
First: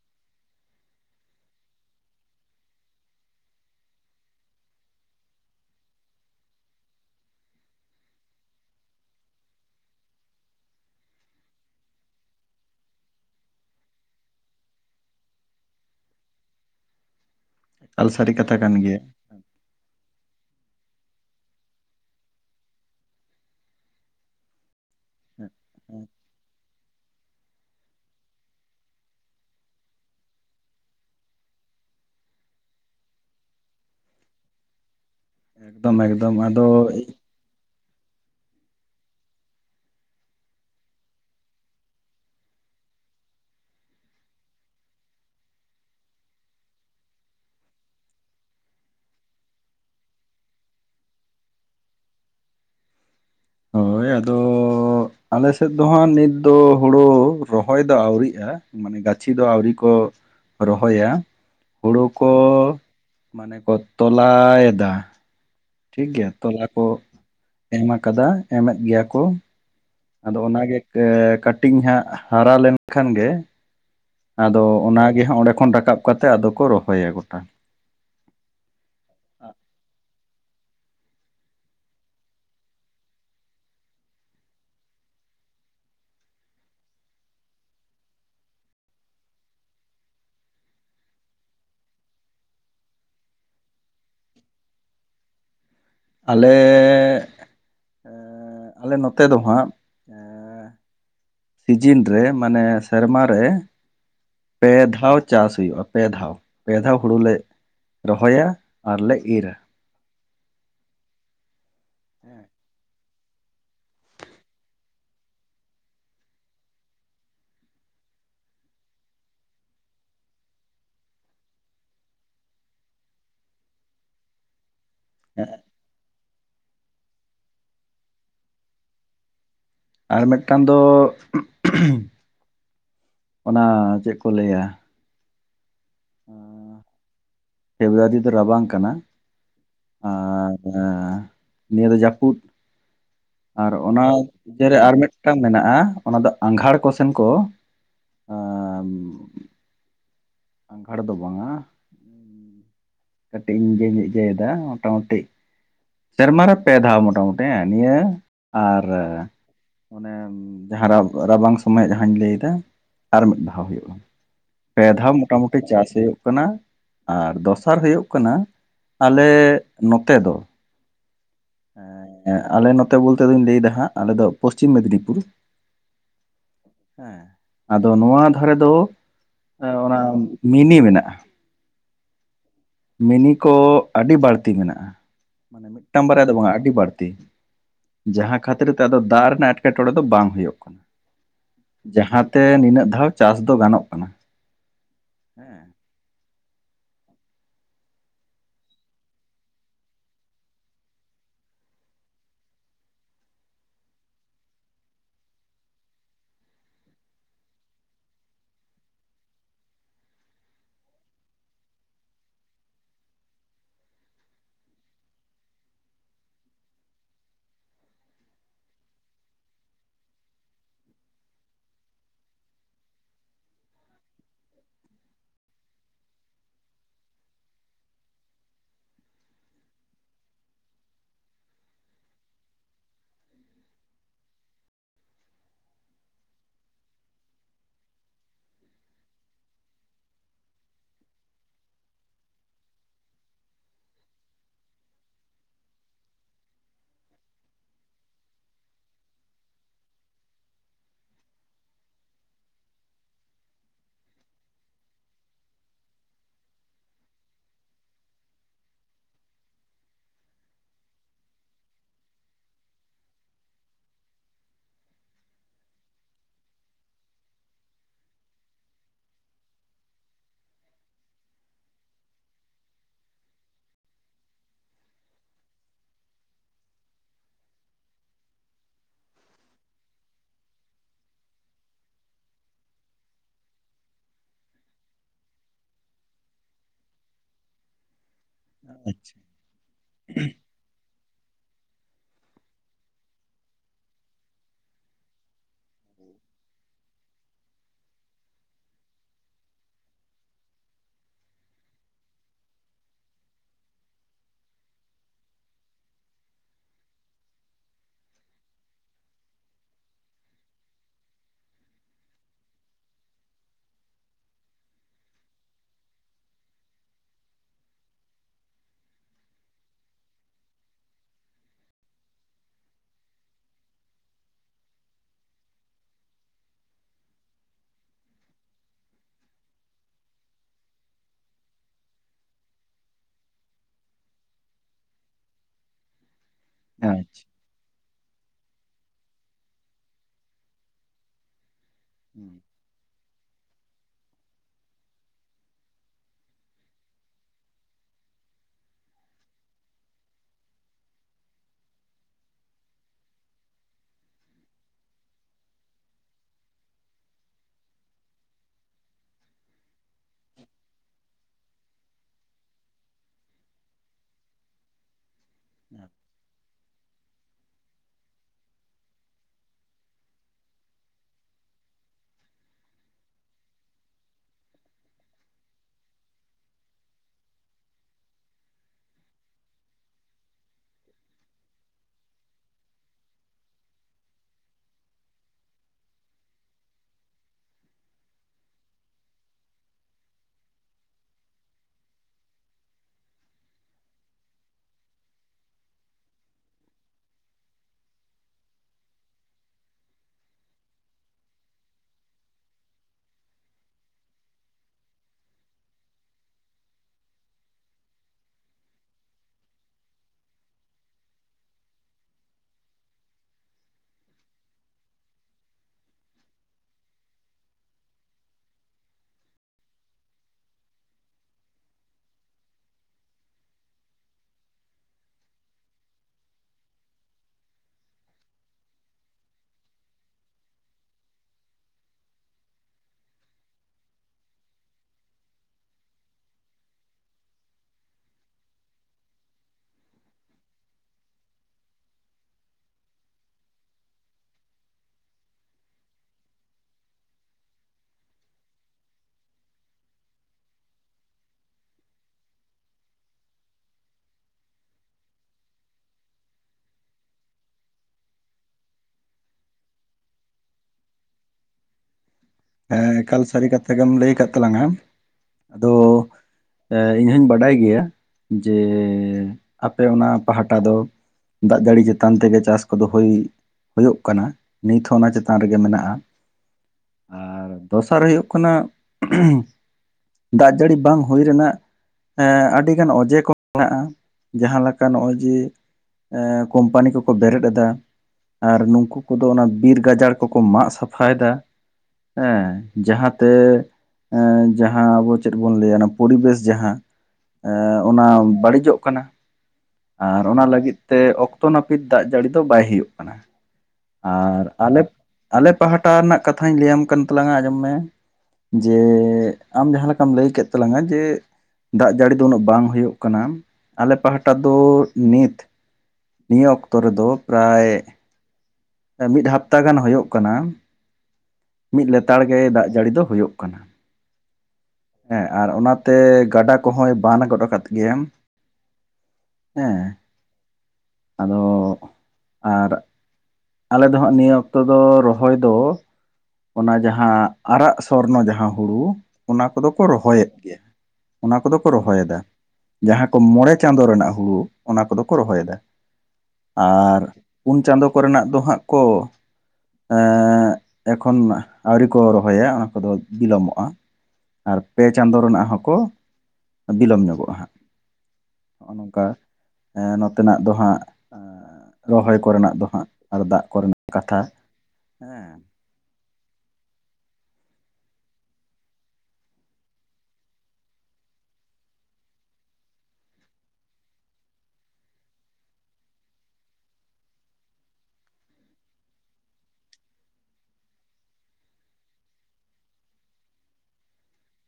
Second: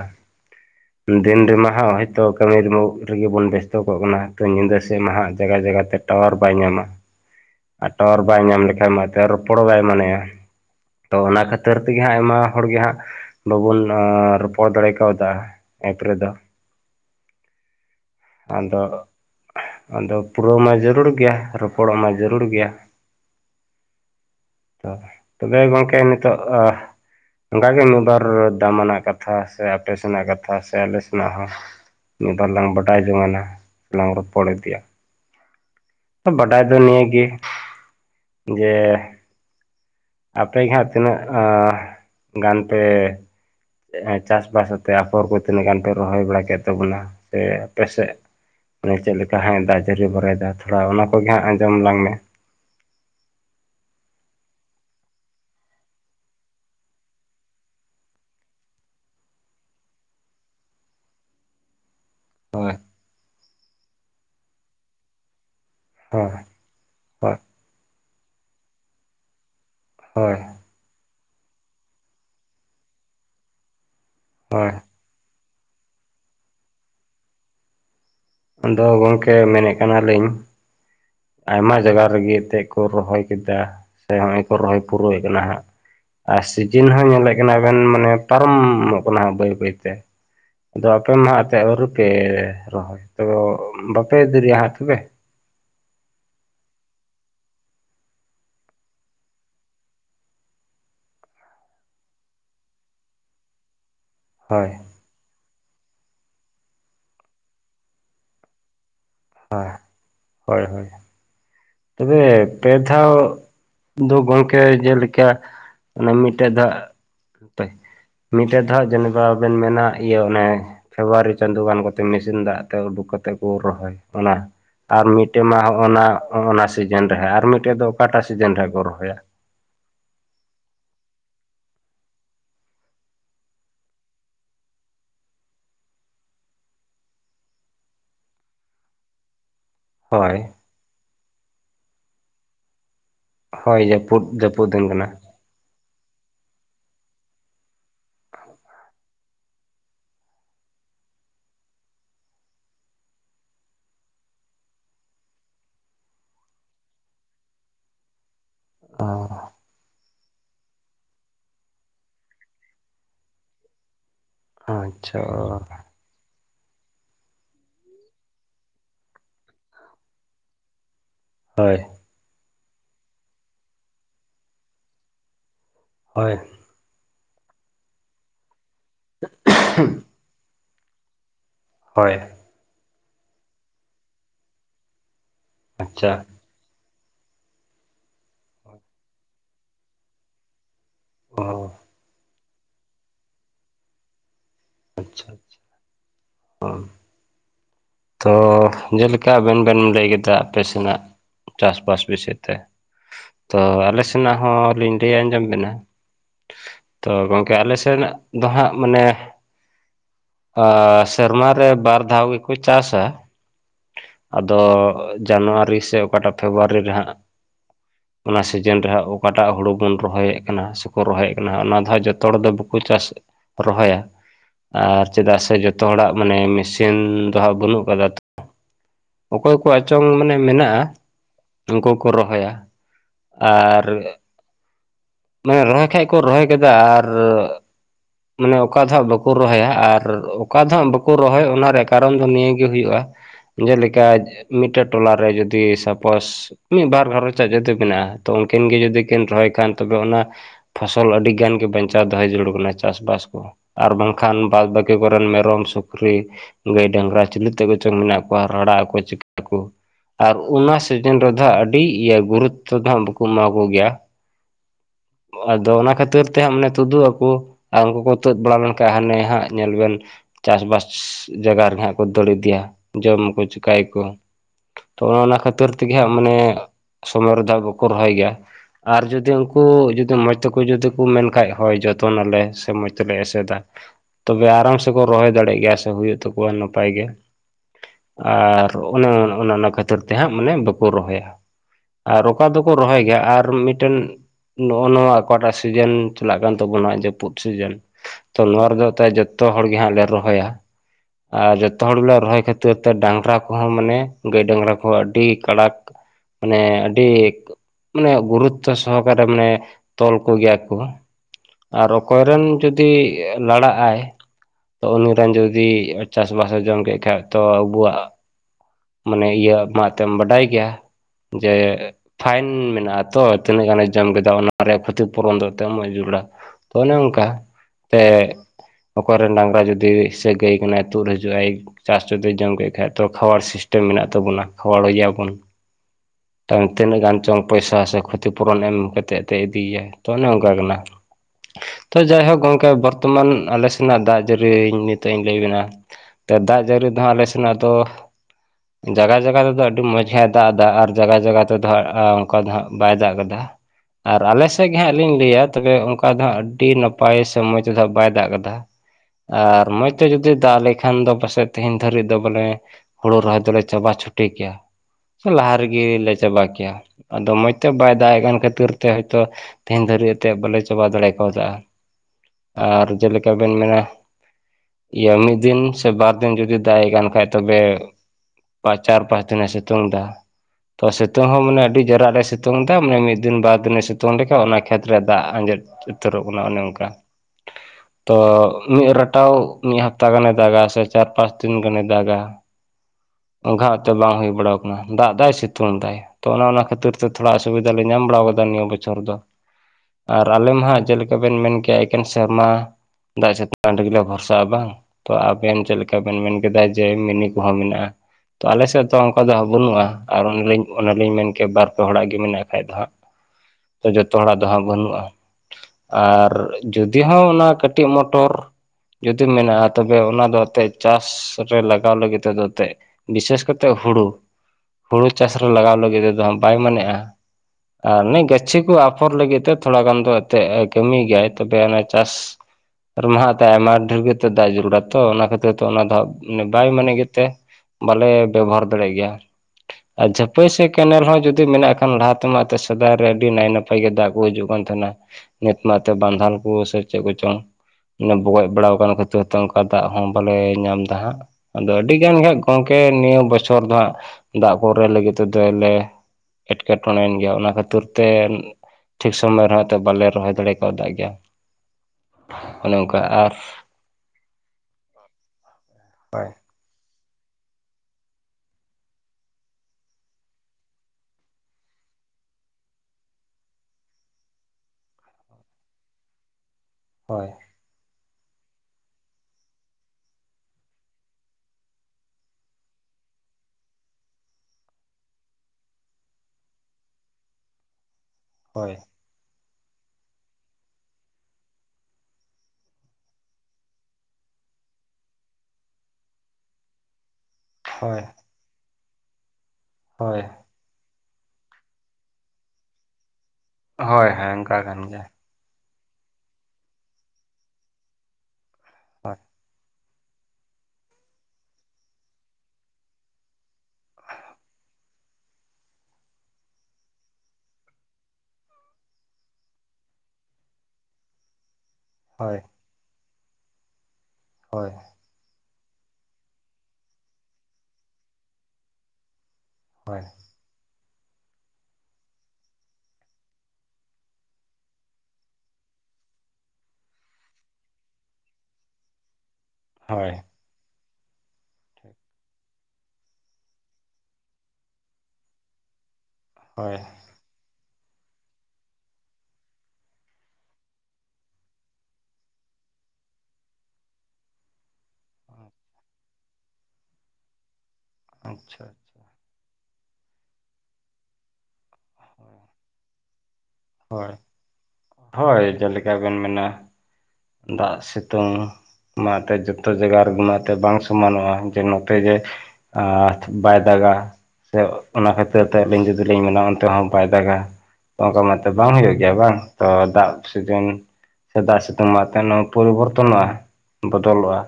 [inaudible] ᱫᱤᱱ ᱨᱮᱢᱟ ᱦᱳᱭ ᱛᱚ ᱠᱟᱹᱢᱤ ᱨᱮᱢᱩ ᱨᱮᱜᱮ ᱵᱚᱱ ᱵᱮᱥᱛᱚ ᱠᱚᱜ ᱠᱟᱱᱟ᱾ ᱛᱚ ᱧᱤᱫᱟᱹ ᱥᱮ ᱢᱟ ᱦᱟᱸᱜ ᱡᱟᱜᱟ ᱡᱟᱜᱟ ᱛᱮᱫ ᱴᱟᱣᱟᱨ ᱵᱟᱭ ᱧᱟᱢᱟ ᱟᱨ ᱴᱟᱣᱟᱨ ᱵᱟᱭ ᱧᱟᱢ ᱞᱮᱠᱷᱟᱡ ᱢᱟᱪᱚ ᱨᱚᱯᱚᱲ ᱵᱟᱭ ᱢᱚᱱᱮᱭᱟ᱾ ᱛᱚ ᱚᱱᱟ ᱠᱷᱟᱹᱛᱤᱨ ᱛᱮᱜᱮ ᱦᱟᱸᱜ ᱟᱭᱢᱟ ᱦᱚᱲᱜᱮ ᱦᱟᱸᱜ ᱵᱟᱵᱚᱱ ᱟ ᱨᱚᱯᱚᱲ ᱫᱟᱲᱮ ᱠᱟᱣᱫᱟ ᱮᱯ ᱨᱮᱫᱚ᱾
ᱮᱠᱟᱞ ᱥᱟᱹᱨᱤ ᱠᱟᱛᱷᱟ ᱠᱟᱱ
ᱟᱫᱚ
ᱜᱮᱭᱟ
ᱟᱫᱚ ᱯᱩᱨᱟᱹᱣ ᱢᱟ ᱡᱟᱹᱨᱩᱲ ᱜᱮᱭᱟ, ᱨᱚᱯᱚᱲᱚᱜ ᱢᱟ ᱡᱟᱹᱨᱩᱲ ᱜᱮᱭᱟ᱾ ᱛᱚ᱾ ᱛᱚᱵᱮ ᱜᱚᱝᱠᱮ ᱱᱤᱛᱚᱜ ᱚᱦ ᱚᱱᱠᱟᱜᱮ ᱢᱤᱫ ᱵᱟᱨ ᱫᱟᱢᱟᱱᱟᱜ ᱠᱟᱛᱷᱟ ᱥᱮ ᱟᱯᱮ ᱥᱮᱱᱟᱜ ᱠᱟᱛᱷᱟ ᱥᱮ ᱟᱞᱮ ᱥᱮᱱᱟᱜ ᱦᱚᱸ᱾ ᱢᱤᱫ ᱵᱟᱨ ᱞᱟᱝ ᱵᱟᱰᱟᱭ ᱡᱚᱝᱟᱱᱟ ᱥᱮ ᱞᱟᱝ ᱨᱚᱯᱚᱲ ᱤᱫᱤᱭᱟ?
ᱮᱠᱫᱚᱢ ᱮᱠᱫᱚᱢ
ᱵᱟᱰᱟᱭ
ᱟᱫᱚ
ᱫᱚ ᱱᱤᱭᱟᱹ ᱜᱮ᱾ ᱡᱮ ᱟᱯᱮᱜ ᱜᱮ ᱦᱟᱸᱜ ᱛᱤᱱᱟᱹᱜ ᱟᱦ ᱜᱟᱱ ᱯᱮ ᱪᱟᱥᱵᱟᱥ ᱟᱛᱮ ᱟᱯᱚᱨ ᱠᱚ ᱛᱤᱱᱟᱹᱜ ᱜᱟᱱ ᱯᱮ ᱨᱚᱦᱚᱭ ᱵᱟᱲᱟ ᱠᱮᱫ ᱛᱟᱵᱚᱱᱟ ᱥᱮ ᱟᱯᱮᱥᱮᱫ ᱚᱱᱮ ᱪᱮᱫ ᱞᱮᱠᱟ ᱦᱟᱸᱜ ᱫᱟᱜ ᱡᱟᱹᱲᱤ ᱵᱚᱨᱟᱭᱮᱫᱟ ᱛᱷᱚᱲᱟ ᱚᱱᱟ ᱠᱚᱜᱮ ᱦᱟᱸᱜ ᱟᱸᱡᱚᱢ ᱞᱟᱝ ᱢᱮ?
ᱦᱳᱭ ᱟᱫᱚ ᱟᱞᱮᱥᱮᱫ ᱫᱚ ᱦᱟᱸᱜ ᱱᱤᱛ ᱫᱚ ᱦᱩᱲᱩ ᱨᱚᱦᱚᱭ ᱫᱚ ᱟᱹᱣᱨᱤᱜᱼᱟ᱾ ᱢᱟᱱᱮ ᱜᱟᱪᱷᱤ ᱫᱚ ᱟᱹᱣᱨᱤ ᱠᱚ ᱨᱚᱦᱚᱭᱟ᱾ ᱦᱳᱲᱳ‌ ᱠᱚ
ᱦᱳᱭ
ᱢᱟᱱᱮ ᱠᱚ ᱛᱚᱞᱟᱭ ᱫᱟ᱾ ᱴᱷᱤᱠ ᱜᱮᱭᱟ
ᱦᱳᱭ
ᱛᱚᱞᱟ ᱠᱚ
ᱦᱳᱭ
ᱮᱢ ᱟᱠᱟᱫᱟ ᱮᱢᱮᱫ ᱜᱮᱭᱟ ᱠᱚ᱾
ᱦᱳᱭ
ᱟᱫᱚ ᱚᱱᱟᱜᱮ ᱠᱟᱹᱴᱤᱝ ᱦᱟᱸᱜ ᱦᱟᱨᱟ ᱞᱮᱱᱠᱷᱟᱱ ᱜᱮ ᱟᱫᱚ
ᱦᱳᱭ
ᱚᱱᱟᱜᱮ ᱦᱟᱸᱜ ᱚᱸᱰᱮ ᱠᱷᱚᱱ ᱨᱟᱠᱟᱵ ᱠᱟᱛᱮᱜ ᱟᱫᱚ ᱠᱚ ᱨᱚᱦᱚᱭᱟ ᱜᱚᱴᱟ᱾
ᱟᱫᱚ ᱜᱚᱝᱠᱮ ᱢᱮᱱᱮᱫ ᱠᱟᱱᱟᱞᱤᱧ ᱟᱭᱢᱟ ᱡᱟᱜᱟ ᱨᱮᱜᱮ ᱮᱛᱮ ᱠᱚ ᱨᱚᱦᱚᱭ ᱠᱮᱫᱟ ᱥᱮ ᱦᱚᱸᱜᱼᱚᱭ ᱠᱚ ᱨᱚᱦᱚᱭ ᱯᱩᱨᱟᱹᱣᱮᱫ ᱠᱟᱱᱟ ᱦᱟᱸᱜ᱾ ᱟᱨ ᱥᱤᱡᱤᱱ ᱦᱚᱸ ᱧᱮᱞᱮᱫ ᱠᱟᱱᱟᱵᱮᱱ ᱢᱟᱱᱮ ᱯᱟᱨᱚᱢᱚᱜ ᱠᱟᱱᱟ ᱵᱟᱹᱭ ᱵᱟᱹᱭᱛᱮ᱾ ᱟᱫᱚ ᱟᱯᱮ ᱢᱟ ᱮᱱᱛᱮᱫ ᱟᱹᱣᱨᱤ ᱯᱮ ᱨᱚᱦᱚᱭ ᱛᱚ ᱵᱟᱯᱮ ᱫᱤᱨᱤ ᱦᱟᱸᱜ ᱛᱚᱵᱮ?
ᱟᱞᱮᱻ ᱟᱞᱮ ᱱᱚᱛᱮ ᱫᱚ ᱦᱟᱸᱜ ᱮᱻ ᱥᱤᱡᱤᱱ ᱨᱮ ᱢᱟᱱᱮ ᱥᱮᱨᱢᱟ ᱨᱮ
ᱦᱳᱭ
ᱯᱮ ᱫᱷᱟᱣ ᱪᱟᱥ ᱦᱩᱭᱩᱜᱼᱟ ᱯᱮ ᱫᱷᱟᱣ ᱯᱮ ᱫᱷᱟᱣ ᱦᱩᱲᱩ ᱞᱮ ᱨᱚᱦᱚᱭᱟ ᱟᱨ ᱞᱮ ᱤᱨ
[inaudible] ᱦᱳᱭ ᱦᱳᱭ ᱛᱚᱵᱮ ᱯᱮ ᱫᱷᱟᱣ ᱫᱚ ᱜᱚᱝᱠᱮ ᱡᱮᱞᱮᱠᱟ ᱚᱱᱮ ᱢᱤᱫᱴᱮᱡ ᱫᱚ ᱢᱤᱫᱴᱮᱱ ᱫᱚ ᱦᱟᱜ ᱡᱮᱱᱚᱵᱮᱱ ᱢᱮᱱᱟ ᱤᱭᱟᱹ ᱚᱱᱮ ᱯᱷᱮᱵᱨᱩᱣᱟᱨᱤ ᱪᱟᱸᱫᱳ ᱜᱟᱱ ᱠᱟᱛᱮ ᱢᱮᱥᱤᱱ ᱫᱟᱜ ᱛᱮ ᱩᱰᱩᱠ ᱠᱟᱛᱮᱫ ᱠᱚ ᱨᱚᱦᱚᱭ ᱚᱱᱟ ᱟᱨ ᱢᱤᱫᱴᱮᱱ ᱢᱟ ᱦᱟᱜ ᱚᱱᱟ ᱚᱱᱟ ᱥᱤᱡᱮᱱ ᱨᱮᱦᱚᱸ ᱟᱨ ᱢᱤᱫᱴᱮᱡ ᱫᱚ ᱚᱠᱟᱴᱟᱜ ᱥᱤᱡᱤᱱ ᱨᱮᱦ ᱠᱚ ᱨᱚᱦᱚᱭᱟ?
ᱟᱨ ᱢᱤᱫᱴᱟᱝ ᱫᱚ, ᱚᱱᱟ ᱪᱮᱫ ᱠᱚ ᱞᱟᱹᱭᱟ? ᱚᱻ ᱯᱷᱮᱵᱽᱨᱩᱣᱟᱨᱤ ᱫᱚ ᱨᱟᱵᱟᱝ ᱠᱟᱱᱟ᱾
ᱦᱳᱭ᱾
ᱟᱨ ᱱᱤᱭᱟᱹ ᱫᱚ ᱡᱟᱹᱯᱩᱫ, ᱟᱨ
ᱦᱳᱭ
ᱚᱱᱟ
ᱡᱟᱹᱯᱩᱫ
ᱤᱭᱟᱹ
ᱡᱟᱹᱯᱩᱫ
ᱨᱮ
ᱫᱤᱱ
ᱟᱨ
ᱠᱟᱱᱟ
ᱢᱤᱫ ᱢᱤᱫᱴᱟᱝ ᱢᱮᱱᱟᱜᱼᱟ ᱚᱱᱟ ᱫᱚ ᱟᱸᱜᱷᱟᱲ ᱠᱚᱥᱮᱱ ᱠᱚ ᱟᱸᱜᱷᱟᱲ ᱫᱚ ᱵᱟᱝᱟ ᱠᱟᱹᱴᱤᱡ ᱤᱧ ᱜᱮ ᱤᱭᱠᱟ ᱮᱫᱟ ᱢᱚᱴᱟ ᱢᱩᱴᱤ ᱥᱮᱨᱢᱟ ᱨᱮ ᱯᱮ ᱫᱷᱟᱣ ᱢᱚᱴᱟ ᱢᱩᱴᱤ ᱦᱮᱸ ᱱᱤᱭᱟᱹ ᱟᱨ
ᱚ
ᱚᱱᱮ ᱡᱟᱦᱟᱸ ᱨᱟᱵᱟᱝ ᱥᱚᱢᱚᱭ ᱡᱟᱦᱟᱸᱧ ᱞᱟᱹᱭᱮᱫᱟ ᱟᱨ ᱢᱤᱫ ᱫᱷᱟᱣ ᱦᱩᱭᱩᱜ-ᱟ᱾ ᱯᱮ ᱫᱷᱟᱣ
ᱟᱪᱪᱷᱟ
ᱢᱚᱴᱟᱢᱩᱴᱤ ᱪᱟᱥ ᱦᱩᱭᱩᱜ ᱠᱟᱱᱟ ᱟᱨ ᱫᱚᱥ ᱫᱚᱥᱟᱨ ᱦᱩᱭᱩᱜ ᱠᱟᱱᱟ ᱟᱞᱮ ᱱᱚᱛᱮ ᱫᱚ
ᱦᱳᱭ
ᱦᱮᱸ ᱟᱞᱮ ᱱᱚᱛᱮ ᱵᱚᱞᱛᱮ ᱫᱚᱧ ᱞᱟᱹᱭ ᱮᱫᱟ ᱦᱟᱸᱜ ᱟᱞᱮ ᱫᱚ ᱯᱚᱥᱪᱤᱢ ᱢᱮᱫᱽᱱᱤᱯᱩᱨ
ᱦᱳᱭ᱾
ᱦᱮᱸ ᱟᱫᱚ ᱱᱚᱣᱟ ᱫᱷᱟᱨᱮ ᱫᱚ ᱚᱱᱟ ᱢᱤᱱᱤ ᱢᱮᱱᱟᱜᱼᱟ᱾
ᱦᱳᱭ᱾
ᱢᱤᱱᱤ ᱠᱚ ᱟᱹᱰᱤ ᱵᱟᱹᱲᱛᱤ ᱢᱮᱱᱟᱜᱼᱟ᱾ ᱢᱟᱱᱮ ᱢᱤᱫᱴᱟᱝ
ᱟᱪᱪᱷᱟ᱾
ᱵᱟᱨᱭᱟ ᱫᱚ ᱵᱟᱝ ᱟᱹᱰᱤ ᱵᱟᱹᱲᱛᱤ ᱡᱟᱦᱟᱸ ᱠᱷᱟᱹᱛᱤᱨ ᱛᱮ ᱟᱫᱚ ᱫᱟᱜ ᱨᱮᱱᱟᱜ ᱮᱴᱠᱮᱴᱚᱬᱮ ᱫᱚ ᱵᱟᱝ ᱦᱩᱭᱩᱜ ᱠᱟᱱᱟ᱾
ᱚ
ᱡᱟᱦᱟᱸᱛᱮ ᱱᱤᱱᱟᱹᱜ ᱫᱷᱟᱣ ᱪᱟᱥ ᱫᱚ ᱜᱟᱱᱚᱜ ᱠᱟᱱᱟ᱾
ᱟᱪᱪᱷᱟ ᱟᱪᱪᱷᱟ ᱚᱻ ᱛᱚ ᱡᱮᱞᱮᱠᱟ ᱟᱵᱮᱱ ᱵᱮᱱ ᱞᱟᱹᱭ ᱠᱮᱫᱟ ᱟᱯᱮ ᱥᱮᱱᱟᱜ ᱪᱟᱥᱵᱟᱥ ᱵᱤᱥᱚᱭ ᱛᱮ᱾ ᱛᱚ ᱟᱞᱮ ᱥᱮᱱᱟᱜ ᱦᱚᱸᱞᱤᱧ ᱞᱟᱹᱭ ᱟᱸᱡᱚᱢ ᱟᱵᱮᱱᱟ᱾ ᱛᱚ ᱜᱚᱝᱠᱮ ᱟᱞᱮ ᱥᱮᱱᱟᱜ ᱫᱚᱦᱟᱸᱜ ᱢᱟᱱᱮ ᱟᱻ ᱥᱮᱨᱢᱟ ᱨᱮ ᱵᱟᱨ ᱫᱷᱟᱣ ᱜᱮᱠᱚ ᱪᱟᱥᱟ᱾ ᱟᱫᱚ ᱡᱟᱱᱩᱣᱟᱨᱤ ᱥᱮ ᱚᱠᱟᱴᱟᱜ ᱯᱷᱮᱵᱩᱣᱟᱨᱤ ᱨᱮ ᱦᱟᱸᱜ? ᱚᱱᱟ ᱥᱤᱡᱤᱱ ᱨᱮ ᱦᱟᱸᱜ ᱚᱠᱟᱴᱟᱜ ᱦᱩᱲᱩ ᱵᱚᱱ ᱨᱚᱦᱚᱭᱮᱜ ᱠᱟᱱᱟ ᱥᱮᱠᱚ ᱨᱚᱦᱚᱭᱮᱜ ᱠᱟᱱᱟ ᱚᱱᱟ ᱫᱚ ᱦᱟᱸᱜ ᱡᱚᱛᱚ ᱦᱚᱲ ᱫᱚ ᱵᱩᱠᱚ ᱪᱟᱥ ᱨᱚᱦᱚᱭᱟ, ᱟᱨ ᱪᱮᱫᱟᱜ ᱥᱮ ᱡᱚᱛᱚ ᱦᱚᱲᱟᱜ ᱢᱟᱱᱮ ᱢᱮᱥᱤᱱ ᱫᱚ ᱦᱟᱸᱜ ᱵᱟᱹᱱᱩᱜ ᱠᱟᱫᱟ᱾ ᱚᱠᱚᱭ ᱠᱚᱣᱟᱜ ᱪᱚᱝ ᱢᱟᱱᱮ ᱢᱮᱱᱟᱜᱼᱟ ᱩᱝᱠᱩ ᱠᱚ ᱨᱚᱦᱚᱭᱟ᱾ ᱟᱨ ᱢᱟᱱᱮ ᱨᱚᱦᱚᱭ ᱠᱷᱟᱡ ᱠᱚ ᱨᱚᱦᱚᱭ ᱠᱟᱫᱟ ᱟᱨ ᱢᱟᱱᱮ ᱚᱠᱟ ᱫᱚ ᱦᱟᱸᱜ ᱵᱟᱠᱚ ᱨᱚᱦᱚᱭᱟ ᱟᱨ ᱚᱠᱟ ᱫᱚ ᱦᱟᱸᱜ ᱵᱟᱠᱚ ᱨᱚᱦᱚᱭ ᱚᱱᱟ ᱨᱮᱭᱟᱜ ᱠᱟᱨᱚᱱ ᱫᱚ ᱱᱤᱭᱟᱹ ᱜᱮ ᱦᱩᱭᱩᱜᱼᱟ ᱡᱮᱞᱮᱠᱟ ᱢᱤᱫᱴᱮᱜ ᱴᱚᱞᱟ ᱨᱮ ᱡᱩᱫᱤ ᱥᱟᱯᱚᱥ ᱢᱤᱜ-ᱵᱟᱨ ᱜᱷᱟᱨᱚᱸᱡᱟᱜ ᱡᱟᱹᱫᱤ ᱢᱮᱱᱟᱜᱼᱟ ᱛᱚ ᱩᱱᱠᱤᱱ ᱜᱮ ᱡᱩᱫᱤ ᱠᱤᱱ ᱨᱚᱦᱚᱭ ᱠᱷᱟᱱ ᱛᱚᱵᱮ ᱚᱱᱟ ᱯᱷᱚᱥᱚᱞ ᱟᱹᱰᱤ ᱜᱟᱱ ᱜᱮ ᱵᱟᱧᱪᱟᱣ ᱫᱚᱦᱚ ᱡᱟᱹᱨᱩᱲ ᱠᱟᱱᱟ ᱪᱟᱥᱵᱥ ᱠᱚ᱾ ᱟᱨ ᱵᱟᱝᱠᱷᱟᱱ ᱵᱟᱫᱽ ᱵᱟᱹᱠᱤ ᱠᱚᱨᱮᱱ ᱢᱮᱨᱚᱢ ᱥᱩᱠᱨᱤ ᱜᱟᱹᱭᱼᱰᱟᱝᱨᱟ ᱪᱤᱞᱤ ᱛᱮᱜ ᱠᱚᱪᱚᱝ ᱢᱮᱱᱟᱜ ᱠᱚᱣᱟ ᱨᱟᱲᱟᱜ ᱟᱠᱚ ᱪᱤᱠᱟᱹ ᱠᱚ᱾ ᱟᱨ ᱚᱱᱟ ᱥᱤᱡᱤᱱ ᱨᱮᱫᱚ ᱦᱟᱜ ᱟᱹᱰᱤ ᱤᱭᱟᱹ ᱜᱩᱨᱩᱛᱛᱚ ᱫᱚ ᱦᱟᱸᱜ ᱵᱟᱠᱚ ᱮᱢᱟᱣ ᱠᱚ ᱜᱮᱭᱟ᱾ ᱟᱫᱚ ᱚᱱᱟ ᱠᱷᱟᱹᱛᱤᱨ ᱛᱮ ᱦᱟᱸᱜ ᱢᱟᱱᱮ ᱛᱩᱫᱩᱜ ᱟᱠᱚ᱾ ᱟ ᱩᱝᱠᱩ ᱠᱚ ᱛᱩᱫ ᱵᱟᱲᱟ ᱞᱮᱱᱠᱟᱡ ᱦᱟᱱᱮ ᱦᱟᱸᱜ ᱧᱮᱞ ᱵᱮᱱ ᱪᱟᱥ-ᱵᱟᱥ ᱡᱟᱜᱟ ᱨᱮᱜᱮ ᱦᱟᱸᱜ ᱠᱚ ᱫᱟᱹᱲ ᱤᱫᱤᱭᱟ ᱡᱚᱢᱟᱠᱚ ᱪᱤᱠᱟᱭᱟᱠᱚ᱾ ᱛᱚ ᱚᱱᱮ ᱚᱱᱟ ᱠᱷᱟᱹᱛᱤᱨ ᱛᱮᱜᱮ ᱦᱟᱸᱜ ᱢᱟᱱᱮ ᱥᱚᱢᱚᱭ ᱨᱮ ᱫᱚ ᱵᱟᱠᱚ ᱨᱚᱦᱚᱭ ᱜᱮᱭᱟ᱾ ᱟᱨ ᱡᱚᱫᱤ ᱩᱝᱠᱩ ᱡᱚᱫᱤ ᱢᱚᱸᱡᱽ ᱛᱮᱠᱚ ᱡᱚᱫᱤ ᱢᱮᱱ ᱠᱷᱟᱡ ᱦᱚᱭ ᱡᱚᱛᱚᱱᱟᱞᱮ ᱥᱮ ᱢᱚᱸᱡᱽ ᱛᱮᱞᱮ ᱮᱥᱮᱫᱟ ᱛᱚᱵᱮ ᱟᱨᱟᱢᱥᱮᱠᱚ ᱨᱚᱦᱚᱭ ᱫᱟᱲᱮᱜ ᱜᱮᱭᱟ ᱥᱮ ᱦᱩᱭᱩᱜ ᱛᱟᱠᱚᱣᱟ ᱱᱟᱯᱟᱭ ᱜᱮ᱾ ᱟᱨ ᱚᱱᱮ ᱚᱱᱟ ᱚᱱᱟ ᱠᱷᱟᱹᱛᱤᱨ ᱛᱮᱦᱟᱸᱜ ᱢᱟᱱᱮ ᱵᱟ ᱠᱚ ᱨᱚᱦᱚᱭᱟ ᱟᱨ ᱚᱠᱟ ᱫᱚᱠᱚ ᱨᱚᱦᱚᱭ ᱜᱮᱭᱟ ᱟᱨ ᱢᱤᱫᱴᱮᱱ ᱱᱚᱜᱼᱚ ᱱᱚᱣᱟ ᱚᱠᱟᱴᱟᱜ ᱥᱤᱡᱮᱱ ᱪᱟᱞᱟᱜ ᱠᱟᱱ ᱛᱟᱵᱚᱱᱟ ᱡᱟᱹᱯᱩᱫᱽ ᱥᱤᱡᱮᱱ ᱛᱚ ᱱᱚᱣᱟ ᱨᱮᱫᱚ ᱛᱟᱭ ᱡᱚᱛᱚ ᱦᱚᱲ ᱜᱮ ᱦᱟᱸᱜ ᱞᱮ ᱨᱚᱦᱚᱭᱟ᱾ ᱟ ᱡᱚᱛᱛᱚ ᱦᱚᱲ ᱜᱮᱞᱮ ᱨᱚᱦᱚᱭ ᱠᱷᱟᱹ ᱛᱟᱹᱨ ᱛᱮ ᱰᱟᱝᱨᱟ ᱠᱚᱦᱚᱸ ᱢᱟᱱᱮ ᱜᱟᱹᱭ ᱰᱟᱝᱨᱟ ᱠᱚᱦᱚᱸ ᱟᱹᱰᱤ ᱠᱟᱲᱟᱠ ᱢᱟᱱᱮ ᱟᱹᱰᱤ ᱢᱟᱱᱮ ᱜᱩᱨᱩᱛᱛᱚ ᱥᱚᱦᱚᱠᱟᱨᱮ ᱢᱟᱱᱮ ᱛᱚᱞ ᱠᱚ ᱜᱮᱭᱟ ᱠᱚ᱾ ᱟᱨ ᱚᱠᱚᱭᱨᱮᱱ ᱡᱩᱫᱤ ᱞᱟᱲᱟᱜᱼᱟᱭ ᱛᱚ ᱩᱱᱤ ᱨᱮᱱ ᱡᱩᱫᱤ ᱪᱟᱥᱼᱵᱟᱥᱮ ᱡᱚᱢ ᱠᱮᱜ ᱠᱷᱟᱡ ᱛᱚ ᱟᱵᱚᱣᱟᱜ ᱢᱟᱱᱮ ᱤᱭᱟᱹ ᱟᱢᱢᱟ ᱮᱛᱮᱜ ᱮᱢ ᱵᱟᱰᱟᱭ ᱜᱮᱭᱟ ᱡᱮ ᱯᱷᱟᱤᱱ ᱢᱮᱱᱟᱜᱼᱟ ᱛᱚ ᱛᱤᱱᱟᱹᱜ ᱜᱟᱱᱮ ᱡᱚᱢ ᱠᱮᱫᱟ ᱚᱱᱟ ᱨᱮᱭᱟᱜ ᱠᱷᱚᱛᱤ ᱯᱩᱨᱨᱚᱱ ᱫᱚ ᱮᱛᱮᱜ ᱮᱢᱚᱜ ᱡᱩᱨᱩᱲᱟ᱾ ᱛᱚ ᱚᱱᱮ ᱚᱝᱠᱟ, ᱛᱮ ᱚᱠᱭᱨᱮᱱ ᱰᱟᱝᱨᱟ ᱡᱩᱫᱤ ᱥᱮ ᱜᱟᱹᱭ ᱠᱟᱱᱟᱭ ᱛᱩᱫᱽ ᱦᱤᱡᱩᱜ ᱟᱭ ᱪᱟᱥ ᱡᱩᱫᱤᱭ ᱡᱚᱢ ᱠᱮᱜ ᱠᱷᱟᱡ ᱛᱚ ᱠᱷᱟᱣᱟᱲ ᱥᱤᱥᱴᱮᱢ ᱢᱮᱱᱟᱜ ᱛᱟᱵᱚᱱᱟ ᱠᱷᱟᱣᱟᱲᱮᱭᱟᱵᱚᱱ᱾ ᱴᱟᱝ ᱛᱤᱜ
ᱦᱮᱸ
ᱜᱟᱱ
ᱟᱪᱪᱷᱟ
ᱪᱚᱝ ᱯᱚᱭᱥᱟ ᱥᱮ ᱠᱷᱚᱛᱤ ᱯᱩᱨᱚᱱ ᱮᱢ ᱠᱮᱛᱮᱜ ᱛᱮ ᱤᱫᱤᱭᱟᱭ ᱛᱚ ᱚᱱᱮ ᱚᱝᱠᱟ ᱠᱟᱱᱟ ᱛᱚ ᱡᱟᱭᱦᱳᱠ ᱜᱚᱝ ᱝᱠᱮ ᱵᱚᱨᱛᱚᱢᱟᱱ ᱟᱞᱮ ᱥᱮᱱᱟᱜ ᱫᱟᱜ ᱡᱟᱹᱨᱤ ᱱᱤᱛᱚᱜ ᱤᱧ ᱞᱟᱹᱭ ᱵᱤᱱᱟ ᱛᱚ ᱫᱟᱜ ᱡᱟᱹᱨᱤ ᱫᱚ ᱦᱟᱸᱜ ᱟᱞᱮ ᱥᱮᱱᱟᱜ ᱫᱚ ᱡᱟᱜᱟ ᱡᱟᱜᱟ ᱛᱮᱫᱚ ᱟᱹᱰᱤ ᱢᱚᱡᱽ ᱜᱮ ᱦᱟᱸᱜ ᱫᱟᱜᱫᱟ ᱟᱨ ᱡᱟᱜᱟ ᱡᱟᱜᱟ ᱛᱮᱫᱚ ᱦᱟᱸᱜ ᱟ ᱚᱝᱠᱟ ᱫᱚ ᱦᱟᱸᱜ ᱵᱟᱭ ᱫᱟᱜ ᱠᱟᱫᱟ᱾ ᱟᱨ ᱟᱞᱮ ᱥᱮᱜ ᱜᱮ ᱦᱟᱸᱜ ᱞᱤᱧ ᱞᱟᱹᱭᱟ ᱛᱚᱵᱮ ᱚᱝᱠᱟ ᱫᱚ ᱦᱟᱸᱜ ᱟᱹᱰᱤ ᱱᱟᱯᱟᱭ ᱥᱮ ᱢᱚᱸᱡᱽ ᱫᱚ ᱦᱟᱸᱜ ᱵᱟᱭ ᱫᱟᱜ ᱠᱟᱫᱟ᱾ ᱟᱨ ᱢᱚᱸᱡᱽ ᱛᱮ ᱡᱩᱫᱤ ᱫᱟᱜ ᱞᱮᱠᱷᱟᱱ ᱫᱚ ᱯᱟᱥᱮᱫ ᱛᱮᱦᱤᱱ ᱫᱷᱟᱹᱨᱤᱡ ᱫᱚ ᱵᱚᱞᱮ ᱦᱩᱲᱩ ᱨᱚᱦᱟ ᱫᱚᱞᱮ ᱪᱟᱵᱟ ᱪᱷᱩᱴᱤ ᱠᱮᱭᱟ᱾ ᱞᱟᱦᱟ ᱨᱮᱜᱮ ᱞᱮ ᱪᱟᱵᱟ ᱠᱮᱭᱟ᱾ ᱟᱫᱚ ᱢᱚᱸᱡᱽ ᱛᱮ ᱵᱟᱭ ᱫᱟᱜᱼᱮᱜ ᱠᱟᱱ ᱠᱷᱟᱹᱛᱤᱨ ᱛᱮ ᱦᱚᱭᱛᱚ ᱛᱮᱦᱤᱧ ᱫᱷᱟᱹᱨᱤᱡ ᱮᱛᱮᱜ ᱵᱟᱞᱮ ᱪᱟᱵᱟ ᱫᱟᱲᱮ ᱠᱟᱣᱫᱟᱜᱼᱟ᱾ ᱟᱨ ᱡᱮᱞᱮᱠᱟ ᱵᱮᱱ ᱢᱮᱱᱟ ᱤᱭᱟᱹ ᱢᱤᱫ ᱫᱤᱱ ᱥᱮ ᱵᱟᱨ ᱫᱤᱱ ᱡᱩᱫᱤ ᱫᱟᱭᱮ ᱠᱟᱱ ᱠᱷᱟᱡ ᱛᱚᱵᱮ ᱯᱟᱸᱪ, ᱪᱟᱨ, ᱯᱟᱸᱪ ᱫᱤᱱ ᱮ ᱥᱮᱹᱛᱚᱝ ᱫᱟ᱾ ᱛᱚ ᱥᱮᱹᱛᱚᱝ ᱦᱚᱸ ᱢᱟᱱᱮ ᱟᱹᱰᱤ ᱡᱟᱨᱟᱜ ᱨᱮ ᱥᱤᱛᱩᱝ ᱫᱟ ᱢᱟᱱᱮ ᱢᱤᱫ ᱫᱤᱱ ᱵᱟᱨ ᱫᱤᱱᱮ ᱥᱤᱛᱩᱝ ᱞᱮᱠᱷᱟᱡ ᱚᱱᱟ ᱠᱷᱮᱛ ᱨᱮ ᱫᱟᱜ ᱟᱸᱡᱮᱫ ᱟᱸᱡᱮᱫᱽ ᱩᱛᱟᱹᱨ-ᱚᱜ ᱠᱟᱱᱟ ᱚᱱᱮ ᱚᱝᱠᱟ᱾ ᱛᱚ ᱩᱱᱤᱟᱜ ᱨᱟᱴᱟᱣ ᱢᱤᱫ ᱦᱟᱯᱛᱟ ᱜᱟᱱᱮ ᱫᱟᱜᱟ ᱥᱮ ᱪᱟᱨ, ᱯᱟᱸᱪ ᱫᱤᱱ ᱜᱟᱱ ᱮ ᱫᱟᱜᱟ᱾ ᱚᱝᱜᱷᱟᱜ ᱟᱛᱮ ᱵᱟᱝ ᱦᱩᱭ ᱵᱟᱲᱟᱣ ᱠᱟᱱᱟ ᱫᱟᱜ ᱫᱟᱭ ᱥᱤᱛᱩᱝ ᱫᱟᱭ᱾ ᱛᱚ ᱚᱱᱟ ᱚᱱᱟ ᱠᱷᱟᱹᱛᱤᱨ ᱛᱮ ᱛᱷᱚᱲᱟ ᱚᱥᱩᱵᱤᱫᱷᱟ ᱞᱮ ᱧᱟᱢ ᱵᱟᱲᱟᱣ ᱠᱟᱫᱟ ᱱᱤᱭᱟᱹ ᱵᱚᱪᱷᱚᱨ ᱫᱚ᱾ ᱟᱨ ᱟᱞᱮ ᱢᱟᱦᱟᱜ ᱡᱮᱞᱮᱠᱟ ᱵᱮᱱ ᱢᱮᱱ ᱠᱮᱭᱟ ᱮᱠᱮᱱ ᱥᱮᱨᱢᱟ᱾ ᱫᱟᱜ ᱪᱮᱛᱟᱱ ᱨᱮ ᱟᱹᱰᱤ ᱜᱮᱞᱮ ᱵᱷᱚᱨᱥᱟ-ᱟ ᱵᱟᱝ, ᱛᱚ ᱟᱵᱮᱱ ᱪᱮᱞ- ᱠᱟ ᱵᱮᱱ ᱢᱮᱱ ᱠᱮᱫᱟ ᱡᱮ ᱢᱤᱱᱤ ᱠᱚᱦᱚᱸ ᱢᱮᱱᱟᱜ-ᱟ᱾ ᱛᱚ ᱟᱞᱮ ᱥᱮᱫ ᱫᱚ ᱚᱝᱠᱟ ᱫᱚ ᱦᱟᱸᱜ ᱵᱟᱹᱱᱩᱜ-ᱟ, ᱟᱨ ᱚᱱᱮ ᱞᱤᱧ ᱚᱱᱮ ᱞᱤᱧ ᱢᱮᱱ ᱠᱮᱫ ᱵᱟᱨ, ᱯᱮ ᱦᱚᱲᱟᱜ ᱜᱮ ᱢᱮᱱᱟᱜ ᱠᱷᱟᱡ ᱫᱚ ᱦᱟᱸᱜ᱾ ᱛᱚ ᱡᱚᱛᱚ ᱦᱚᱲᱟᱜ ᱫᱚ ᱦᱟᱸᱜ ᱵᱟᱹᱱᱩᱜ-ᱟ᱾ ᱟᱨ ᱡᱩᱫᱤ ᱦᱚᱸ ᱚᱱᱟ ᱠᱟᱹᱴᱤᱡ ᱢᱚᱴᱚᱨ ᱡᱩᱫᱤ ᱢᱮᱱᱟᱜ-ᱟ ᱛᱚᱵᱮ ᱚᱱᱟ ᱫᱚ ᱛᱮᱡ- ᱪᱟᱥ ᱨᱮ ᱞᱟᱜᱟᱣ ᱞᱟᱹᱜᱤᱫ ᱛᱮᱫᱚ ᱛᱮᱡ ᱵᱤᱥᱮᱥ ᱠᱟᱛᱮᱜ ᱦᱩᱲᱩ᱾ ᱦᱩᱲᱩ ᱪᱟᱥ ᱨᱮ ᱞᱟᱜᱟᱣ ᱞᱟᱹᱜᱤᱫ ᱛᱮᱫᱚ ᱦᱟᱸᱜ ᱵᱟᱭ ᱢᱟᱱᱮᱜ-ᱟ᱾ ᱟᱨ ᱱᱤ ᱜᱟᱹᱪᱷᱤ ᱠᱚ ᱟᱯᱷᱚᱨ ᱞᱟᱹᱜᱤᱫ ᱛᱮ ᱛᱷᱚᱲᱟ ᱜᱟᱱ ᱫᱚ ᱮᱛᱷᱮᱜ-ᱮ ᱠᱟᱹᱢᱤ ᱜᱮᱭᱟᱭ ᱛᱚᱵᱮ ᱮᱱᱮ ᱪᱟᱥ ᱟᱨ ᱢᱟ ᱦᱟᱸᱜ ᱛᱟᱭ ᱟᱭᱢᱟ ᱰᱷᱟᱹᱜᱟᱹ ᱛᱮ ᱫᱟᱜ ᱡᱟᱹᱨᱩᱲᱟ ᱛᱚ ᱚᱱᱟ ᱠᱷᱟᱹ- ᱛᱚ ᱚᱱᱟ ᱫᱚ ᱦᱟᱸᱜ ᱵᱟᱭ ᱢᱟᱱᱮ ᱜᱮᱛᱮ ᱵᱟᱞᱮ ᱵᱮᱵᱚᱦᱟᱨ ᱫᱟᱲᱮᱜ ᱜᱮᱭᱟ᱾ ᱟᱨ ᱡᱷᱟᱹᱯᱟᱹᱭ ᱥᱮᱜ ᱠᱮᱱᱮᱞ ᱦᱚᱸ ᱡᱩᱫᱤ ᱢᱮᱱᱟᱜ ᱠᱷᱟᱱ ᱞᱟᱦᱟ ᱛᱮᱢᱟ ᱛᱚ ᱥᱮᱫᱟᱭ ᱨᱮ ᱟᱹᱰᱤ ᱱᱟᱭ ᱱᱟᱯ- ᱨᱮᱜᱮ ᱫᱟᱜ ᱠᱚ ᱦᱤᱡᱩᱜ ᱠᱟᱱ ᱛᱟᱦᱮᱸᱱᱟ ᱱᱤᱛ ᱢᱟᱛᱚ ᱵᱟᱱᱫᱷᱟᱱ ᱠᱚ ᱥᱮ ᱪᱮᱜ ᱠᱚ ᱪᱚᱝ᱾ ᱚᱱᱟ ᱵᱚᱜᱚᱡ ᱵᱟᱲᱟᱶ ᱟᱠᱟᱱ ᱠᱷᱟᱹᱛᱤᱨ ᱛᱮ ᱚᱱᱠᱟ ᱫᱟᱜ ᱦᱚᱸ ᱵᱟᱞᱮ ᱧᱟᱢ ᱫᱟ ᱦᱟᱸᱜ᱾ ᱟᱫᱚ ᱟᱹᱰᱤ ᱜᱟᱱ ᱜᱮ ᱦᱟᱸᱜ ᱜᱚᱝᱠᱮ ᱱᱤᱭᱟᱹ ᱵᱚᱪᱷᱚᱨ ᱫᱚ ᱦᱟᱸᱜ ᱫᱟᱜ ᱠᱚᱨᱮ ᱞᱟᱹᱜᱤᱫ ᱛᱮᱫᱚ ᱞᱮ ᱮᱴᱠᱮᱴᱚᱬᱮ ᱮᱱ ᱜᱤᱭᱟ ᱚᱱᱟ ᱠᱷᱟᱹᱛᱤᱨ ᱛᱮ ᱴᱷᱤᱠ ᱥᱚᱢᱚᱭ ᱨᱮ ᱦᱚᱭ ᱛᱚ ᱵᱟᱞᱮ ᱨᱚᱦᱚᱭ ᱫᱟᱲᱮ ᱠᱟᱣᱫᱟ ᱜᱮᱭᱟ᱾ ᱚᱱᱮ
ᱦᱮᱸ
ᱚᱱᱠᱟ
ᱮᱠᱟᱞ
ᱟᱨ
ᱥᱟᱹᱨᱤ ᱠᱟᱛᱷᱟ ᱜᱮᱢ ᱞᱟᱹᱭ ᱠᱟᱫ ᱛᱟᱞᱟᱝᱟ᱾ ᱟᱫᱚ
ᱦᱳᱭ
ᱤᱧ ᱦᱚᱸᱧ ᱵᱟᱰᱟᱭ ᱜᱮᱭᱟ, ᱡᱮ ᱟᱯᱮ ᱚᱱᱟ ᱯᱟᱦᱴᱟ ᱫᱚ ᱫᱟᱜ ᱡᱟᱹᱲᱤ ᱪᱮᱛᱟᱱ ᱛᱮᱜᱮ ᱪᱟᱥ ᱠᱚᱫᱚ ᱦᱩᱭ ᱦᱩᱭᱩᱜ ᱠᱟᱱᱟ, ᱱᱤᱛ ᱦᱚᱸ ᱚᱱᱟ ᱪᱮᱛᱟᱱ ᱨᱮᱜᱮ ᱢᱮᱱᱟᱜ-ᱟ᱾
ᱦᱳᱭ
ᱫᱚᱥᱟᱨ ᱦᱩᱭᱩᱜ ᱠᱟᱱᱟ ᱫᱟᱜ ᱡᱟᱹᱲᱤ ᱵᱟᱝ ᱦᱩᱭ ᱨᱮᱱᱟᱜ ᱮ ᱟᱹᱰᱤ ᱜᱟᱱ ᱚᱡᱮ ᱠᱚ ᱢᱮᱱᱟᱜ-ᱟ, ᱡᱟᱦᱟ ᱞᱮᱠᱟ ᱱᱚᱜ-ᱚᱭ ᱡᱮ ᱮ ᱠᱚᱢᱯᱟᱱᱤ ᱠᱚᱠᱚ ᱵᱮᱨᱮᱫ ᱮᱫᱟ᱾ ᱟᱨ
ᱦᱳᱭ
ᱱᱩᱝᱠᱩ ᱠᱚᱫᱚ ᱚᱱᱟ ᱵᱤᱨ ᱜᱟᱡᱟᱲ ᱠᱚᱠᱚ ᱢᱟᱜ ᱥᱟᱯᱷᱟᱭ ᱫᱟ᱾ ᱦᱮᱸ ᱡᱟᱦᱟᱸ ᱛᱮ ᱮ ᱡᱟᱦᱟᱸ ᱟᱵᱚ ᱪᱮᱫ ᱵᱚᱱ ᱞᱟᱹᱭᱟ, ᱚᱱᱟ ᱯᱚᱨᱤᱵᱮᱥ ᱡᱟᱦᱟᱸ ᱮ
ᱦᱳᱭ
ᱚᱱᱟ ᱵᱟᱹᱲᱤᱡ-ᱚᱜ ᱠᱟᱱᱟ᱾
ᱦᱳᱭ
ᱟᱨ ᱚᱱᱟ ᱞᱟᱹᱜᱤᱫ ᱛᱮ ᱚᱠᱛᱚ ᱱᱟᱹᱯᱤᱛ ᱫᱟᱜ ᱡᱟᱹᱲᱤ ᱫᱚ ᱵᱟᱭ ᱦᱩᱭᱩᱜ ᱠᱟᱱᱟ,
ᱦᱳᱭ ᱦᱳᱭ
ᱟᱨ
ᱚᱱᱠᱟ ᱠᱟᱱ
ᱟᱞᱮ
ᱜᱮᱭᱟ
ᱟᱞᱮ ᱯᱟᱦᱴᱟ ᱨᱮᱱᱟᱜ ᱠᱟᱛᱷᱟᱧ ᱞᱟᱹᱭ ᱟᱢ ᱠᱟᱱ ᱛᱟᱞᱟᱝᱟ ᱟᱸᱡᱚᱢ ᱢᱮ᱾ ᱡᱮ
ᱦᱳᱭ
ᱟᱢ ᱡᱟᱦᱟᱸ ᱞᱮᱠᱟᱢ ᱞᱟᱹᱭ ᱠᱮᱫ ᱛᱟᱞᱟᱝᱟ ᱡᱮ ᱫᱟᱜ ᱡᱟᱹᱲᱤ ᱫᱚ ᱩᱱᱟᱹᱜ ᱵᱟᱝ ᱦᱩᱭᱩᱜ ᱠᱟᱱᱟ᱾ ᱟᱞᱮ ᱯᱟᱦᱴᱟ ᱫᱚ ᱱᱤᱛ ᱱᱤᱭᱟᱹ ᱚᱠᱛᱚ ᱨᱮᱫᱚ ᱯᱨᱟᱭ ᱢᱤᱫ ᱦᱟᱯᱛᱟ ᱜᱟᱱ ᱦᱩᱭᱳᱜ ᱠᱟᱱᱟ᱾ ᱢᱤᱫ ᱞᱮᱛᱟᱲ
ᱦᱳᱭ
ᱜᱮ ᱫᱟᱜ ᱡᱟᱹᱲᱤ ᱫᱚ ᱦᱩᱭᱩᱜ ᱠᱟᱱᱟ᱾
ᱦᱳᱭ
ᱦᱮᱸ ᱟᱨ ᱚᱱᱟ ᱛᱮ ᱜᱟᱰᱟ ᱠᱚᱦᱚᱸᱭ ᱵᱟᱱ ᱜᱚᱫ ᱟᱠᱟᱫ ᱜᱮᱭᱟ᱾ ᱦᱮᱸ,
ᱦᱳᱭ,
ᱟᱫᱚ ᱟᱨ ᱟᱞᱮ ᱫᱚ ᱦᱟᱸᱜ ᱱᱤᱭᱟᱹ ᱚᱠᱛᱚ ᱫᱚ ᱨᱚᱦᱚᱭ ᱫᱚ ᱚᱱᱟ ᱡᱟᱦᱟᱸ ᱟᱨᱟᱜ ᱥᱚᱨᱱᱚ ᱡᱟᱦᱟᱸ ᱦᱩᱲᱩ ᱚᱱᱟ ᱠᱚᱫᱚ ᱠᱚ
ᱦᱳᱭ
ᱨᱚᱦᱚᱭᱮᱫ ᱜᱮᱭᱟ᱾ ᱚᱱᱟ ᱠᱚᱫᱚ ᱠᱚ ᱨᱚᱦᱚᱭᱮᱫᱟ᱾ ᱡᱟᱦᱟᱸ ᱠᱚ ᱢᱚᱬᱮ ᱪᱟᱸᱫᱳ ᱨᱮᱱᱟᱜ ᱦᱩᱲᱩ ᱚᱱᱟ ᱠᱚᱫᱚ ᱠᱚ ᱨᱚᱦᱚᱭ ᱮᱫᱟ᱾
ᱦᱳᱭ
ᱟᱨ ᱯᱩᱱ ᱪᱟᱸᱫ ᱠᱚᱨᱮᱱᱟᱜ ᱫᱚ ᱦᱟᱸᱜ ᱠᱚ ᱮ ᱮᱠᱷᱚᱱ ᱟᱹᱣᱨᱤ ᱠᱚ ᱨᱚᱦᱚᱭᱟ ᱚᱱᱟ ᱠᱚᱫᱚ ᱵᱤᱞᱚᱢᱚᱜᱼᱟ᱾ ᱟᱨ ᱯᱮ ᱪᱟᱸᱫᱳ ᱨᱮᱱᱟᱜ ᱦᱚᱸᱠᱚ ᱵᱤᱞᱚᱢ ᱧᱚᱜᱚᱜ-ᱟ ᱦᱟᱸᱜ᱾
ᱟᱪᱪᱷᱟ
ᱦᱚᱸᱜᱚ
ᱟᱪᱪᱷᱟ
ᱱᱚᱝᱠᱟ ᱱᱚᱛᱮᱱᱟᱜ ᱫᱚ ᱦᱟᱸᱜ ᱨᱚᱦᱚᱭ ᱠᱚᱨᱮᱱᱟᱜ ᱫᱚ ᱦᱟᱸᱜ᱾ ᱟᱨ ᱫᱟᱜ ᱠᱚᱨᱮᱱᱟᱜ᱾
ᱦᱳᱭ
ᱠᱟᱛᱷᱟ ᱦᱮᱸ
ᱦᱳᱭ ᱡᱮᱞᱮᱠᱟ ᱵᱮᱱ ᱢᱮᱱᱟ ᱫᱟᱜ ᱥᱤᱛᱩᱝ ᱚᱱᱟᱛᱮ ᱡᱚᱛᱚ ᱡᱟᱭᱜᱟ ᱨᱮᱜᱮ ᱢᱟ ᱚᱱᱟᱛᱮ ᱵᱟᱝ ᱥᱚᱢᱟᱱᱚᱜᱼᱟ ᱡᱮ ᱱᱚᱛᱮ ᱡᱮ ᱟᱛ ᱵᱟᱭ ᱫᱟᱜᱟ᱾ ᱥᱮ ᱚᱱᱟ ᱠᱷᱟᱹᱛᱤᱨ ᱛᱮ ᱟᱹᱞᱤᱧ ᱡᱩᱫᱤ ᱞᱤᱧ ᱢᱮᱱᱟ ᱚᱱᱛᱮ ᱦᱚᱸ ᱵᱟᱭ ᱫᱟᱜᱟ᱾ ᱚᱱᱠᱟ ᱢᱟᱛᱚ ᱵᱟᱝ ᱦᱩᱭᱩᱜ ᱜᱮᱭᱟ ᱵᱟᱝ ᱛᱚ ᱫᱟᱜ ᱥᱤᱡᱤᱱ ᱥᱮ ᱫᱟᱜ ᱥᱮᱛ [unintelligible] ᱯᱚᱨᱤᱵᱚᱨᱛᱚᱱᱚᱜᱼᱟ ᱵᱚᱫᱚᱞᱚᱜᱼᱟ᱾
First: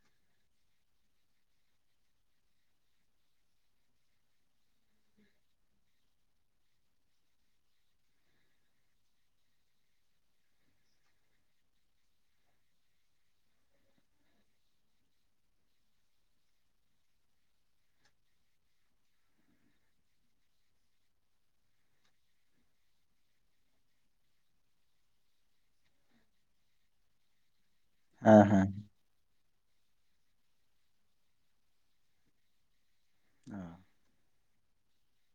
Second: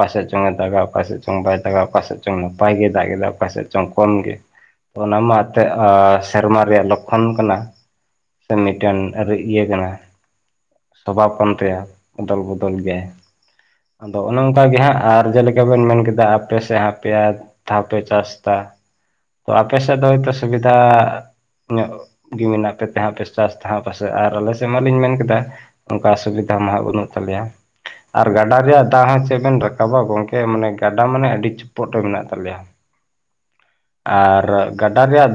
ᱚᱠᱟᱥᱮᱫ ᱪᱚᱝ ᱮ ᱫᱟᱜᱟ ᱚᱠᱟᱥᱮᱫ ᱪᱚᱝ ᱵᱟᱭ ᱫᱟᱜ ᱚᱠᱟᱥᱮᱫ ᱪᱚᱝ ᱱᱟᱯᱟᱭ ᱜᱮ ᱫᱟᱜ ᱮᱫᱟ ᱚᱠᱟᱥᱮᱫ ᱪᱚᱝ ᱠᱚᱢ ᱜᱮ᱾ ᱚᱱᱟ ᱢᱟ ᱮᱛᱮᱫ ᱥᱮᱨᱢᱟ ᱨᱮᱭᱟᱜ ᱞᱚᱠᱠᱷᱚᱱ ᱠᱟᱱᱟ᱾ ᱥᱮ ᱢᱤᱫᱴᱮᱱ ᱤᱭᱟᱹ ᱠᱟᱱᱟ ᱥᱚᱵᱷᱟ ᱯᱚᱱ ᱛᱮᱭᱟᱜ ᱚᱫᱚᱞ ᱵᱚᱫᱚᱞ ᱜᱮ᱾ ᱟᱫᱚ ᱚᱱᱮ ᱚᱱᱠᱟ ᱜᱮ ᱦᱟᱸᱜ ᱟᱨ ᱡᱮᱞᱮᱠᱟ ᱵᱮᱱ ᱢᱮᱱ ᱠᱮᱫᱟ ᱟᱯᱮ ᱥᱮᱫ ᱟᱯᱮᱭᱟ᱾ ᱫᱷᱟᱣᱯᱮ ᱪᱟᱥ ᱫᱟ ᱛᱚ ᱟᱯᱮ ᱥᱮᱫ ᱫᱚ ᱦᱚᱭᱛᱳ ᱥᱩᱵᱤᱫᱷᱟ ᱧᱚᱜ ᱜᱮ ᱢᱮᱱᱟᱜ ᱯᱮ ᱛᱮᱸ ᱯᱮ ᱪᱟᱥ ᱛᱟᱦᱮᱸ ᱯᱟᱥᱮᱡ ᱟᱨ ᱟᱞᱮ ᱥᱮᱫ ᱢᱟᱞᱤᱧ ᱢᱮᱱ ᱠᱮᱫᱟ᱾ ᱚᱱᱠᱟ ᱚᱥᱩᱵᱤᱫᱷᱟ ᱢᱟ ᱵᱟᱹᱱᱩᱜ ᱛᱟᱞᱮᱭᱟ ᱟᱨ
ᱦᱮᱸ
ᱜᱟᱰᱟ
ᱦᱮᱸ
ᱨᱮᱭᱟᱜ ᱫᱟᱜ ᱦᱚᱸ ᱪᱮᱫ ᱵᱮᱱ ᱨᱟᱠᱟᱵᱟ ᱜᱚᱝᱠᱮ ᱢᱟᱱᱮ ᱜᱟᱰᱟ ᱢᱟᱱᱮ ᱟᱹᱰᱤ ᱪᱚᱯᱚᱴ ᱨᱮ ᱢᱮᱱᱟᱜ ᱛᱟᱞᱮᱭᱟ᱾ ᱟᱨ ᱜᱟᱰᱟ ᱨᱮᱭᱟᱜ